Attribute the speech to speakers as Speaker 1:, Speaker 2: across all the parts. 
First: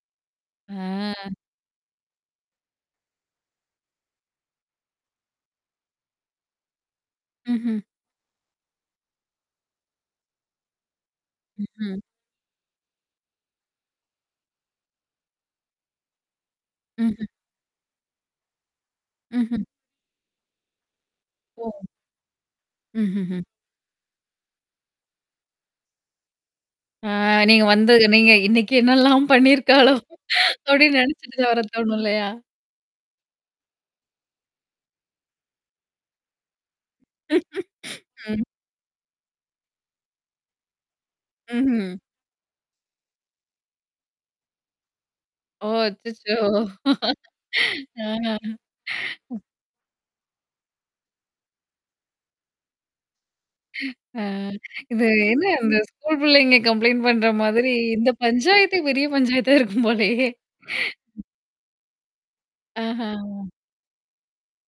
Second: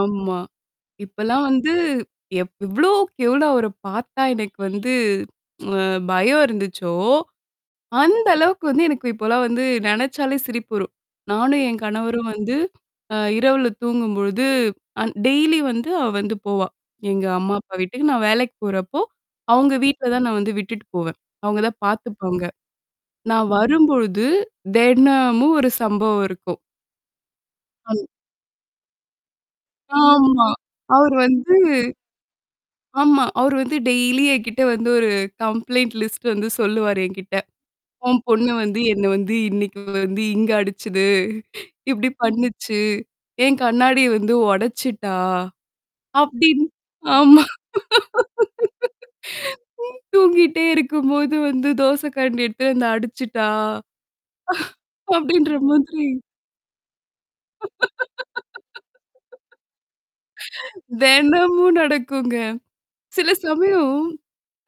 Speaker 1: ஆமா.
Speaker 2: ஆ.
Speaker 1: இப்பல்லாம் வந்து எப் எவ்ளோக்கு எவ்ளோ அவர பார்த்தா எனக்கு வந்து அ பயம் இருந்துச்சோ!
Speaker 2: ம்ஹ்ம்.
Speaker 1: அந்த அளவுக்கு வந்து எனக்கு இப்பலாம் வந்து நெனச்சாலே சிரிப்பு வரும். நானும், என்
Speaker 2: ம்ஹ்ம்.
Speaker 1: கணவரும் வந்து, அ இரவுல தூங்கும்பொழுது அ டெய்லி வந்து அவ வந்து போவா! எங்க
Speaker 2: ம்ஹ்ம்.
Speaker 1: அம்மா, அப்பா வீட்டுக்கு. நான் வேலைக்கு போறப்போ,
Speaker 2: ம்ஹ்ம்.
Speaker 1: அவுங்க வீட்ல தான் நான் வந்து விட்டுட்டு போவேன். அவுங்க
Speaker 2: ஓ!
Speaker 1: தான்
Speaker 2: ம்,
Speaker 1: பாார்த்துப்பாங்க.
Speaker 2: ம்ஹ்ம்.
Speaker 1: நான் வரும்பொழுது தெனமும் ஒரு சம்பவம் இருக்கும்.
Speaker 2: ஆ நீங்க வந்து
Speaker 1: [unintelligible]
Speaker 2: நீங்க "இன்னைக்கு என்னெல்லாம் பண்ணியிருக்காளோ?"
Speaker 1: ஆமா.
Speaker 2: அப்பிடின்னு
Speaker 1: அவர்
Speaker 2: நினச்சுட்டு தான்
Speaker 1: வந்து.
Speaker 2: வர தோணும் இல்லயா!
Speaker 1: ஆமா அவரு வந்து டெய்லி என்கிட்ட வந்து ஒரு கம்ப்ளைட் லிஸ்ட் வந்து சொல்லுவாரு என்கிட்ட. "உன்
Speaker 2: ம்.
Speaker 1: பொண்ணு வந்து என்ன வந்து இன்னக்கி வந்து இங்க அடிச்சது.
Speaker 2: ம்ஹ்ம்.
Speaker 1: இப்பிடி பண்ணுச்சு! என் கண்ணாடி வந்து உடைச்சுட்டா!"
Speaker 2: ஓ! அச்சச்சோ!
Speaker 1: அப்பிடின்னு. ஆமா
Speaker 2: ஆ.
Speaker 1: "தூங்கிட்டே இருக்கும்போது வந்து தோசை கரண்டி எடுத்துட்டு வந்து அடிச்சுட்டா!"
Speaker 2: அ இது என்ன
Speaker 1: அப்பிடின்ற
Speaker 2: அந்த
Speaker 1: மாதிரி.
Speaker 2: ஸ்கூல் பிள்ளைங்க கம்ப்ளைண்ட் பண்ற மாதிரி இந்த பஞ்சாயத்து பெரிய பஞ்சாயத்தா இருக்கும் போலயே!
Speaker 1: தெனமும் நடக்குங்க.
Speaker 2: ஆஹா!
Speaker 1: சில சமயம்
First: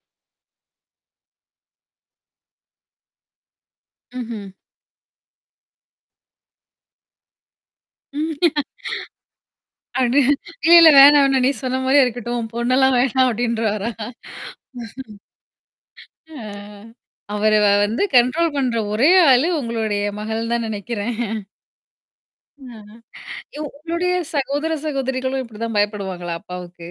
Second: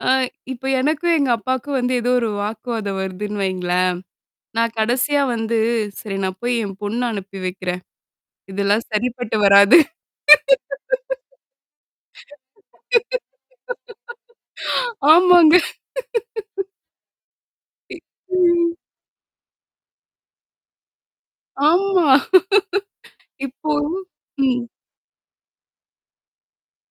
Speaker 1: ஆ இப்ப எனக்கும் எங்க அப்பாக்கும் வந்து ஏதோ ஒரு வாக்குவாதம் வருதுன்னு வைங்களேன்,
Speaker 2: ம்ஹ்ம்.
Speaker 1: நான் கடைசியா வந்து, "சரி நான் போய் என் பொண்ணு அனுப்பி வைக்கிறேன்.
Speaker 2: ம்
Speaker 1: இதெல்லாம் சரிப்பட்டு வராது."
Speaker 2: அடி "இல்ல இல்ல வேணா, வேணா நீ சொன்னமாரியே இருக்கட்டும். உம் பொண்ணெல்லாம் வேணாம்" அப்பிடின்றுவாரா?
Speaker 1: ஆமாங்க.
Speaker 2: ஆ அவர வ வந்து கண்ட்ரோல் பண்ற ஒரே ஆளு உங்களுடைய மகள் தான் நினைக்கிறேன்.
Speaker 1: ஆமா
Speaker 2: அ யோவ்
Speaker 1: இப்பவும்,
Speaker 2: உங்களுடைய
Speaker 1: ம்.
Speaker 2: சகோதர சகோதரிகளும் இப்பிடிதான் பயப்படுவாங்களா அப்பாவுக்கு?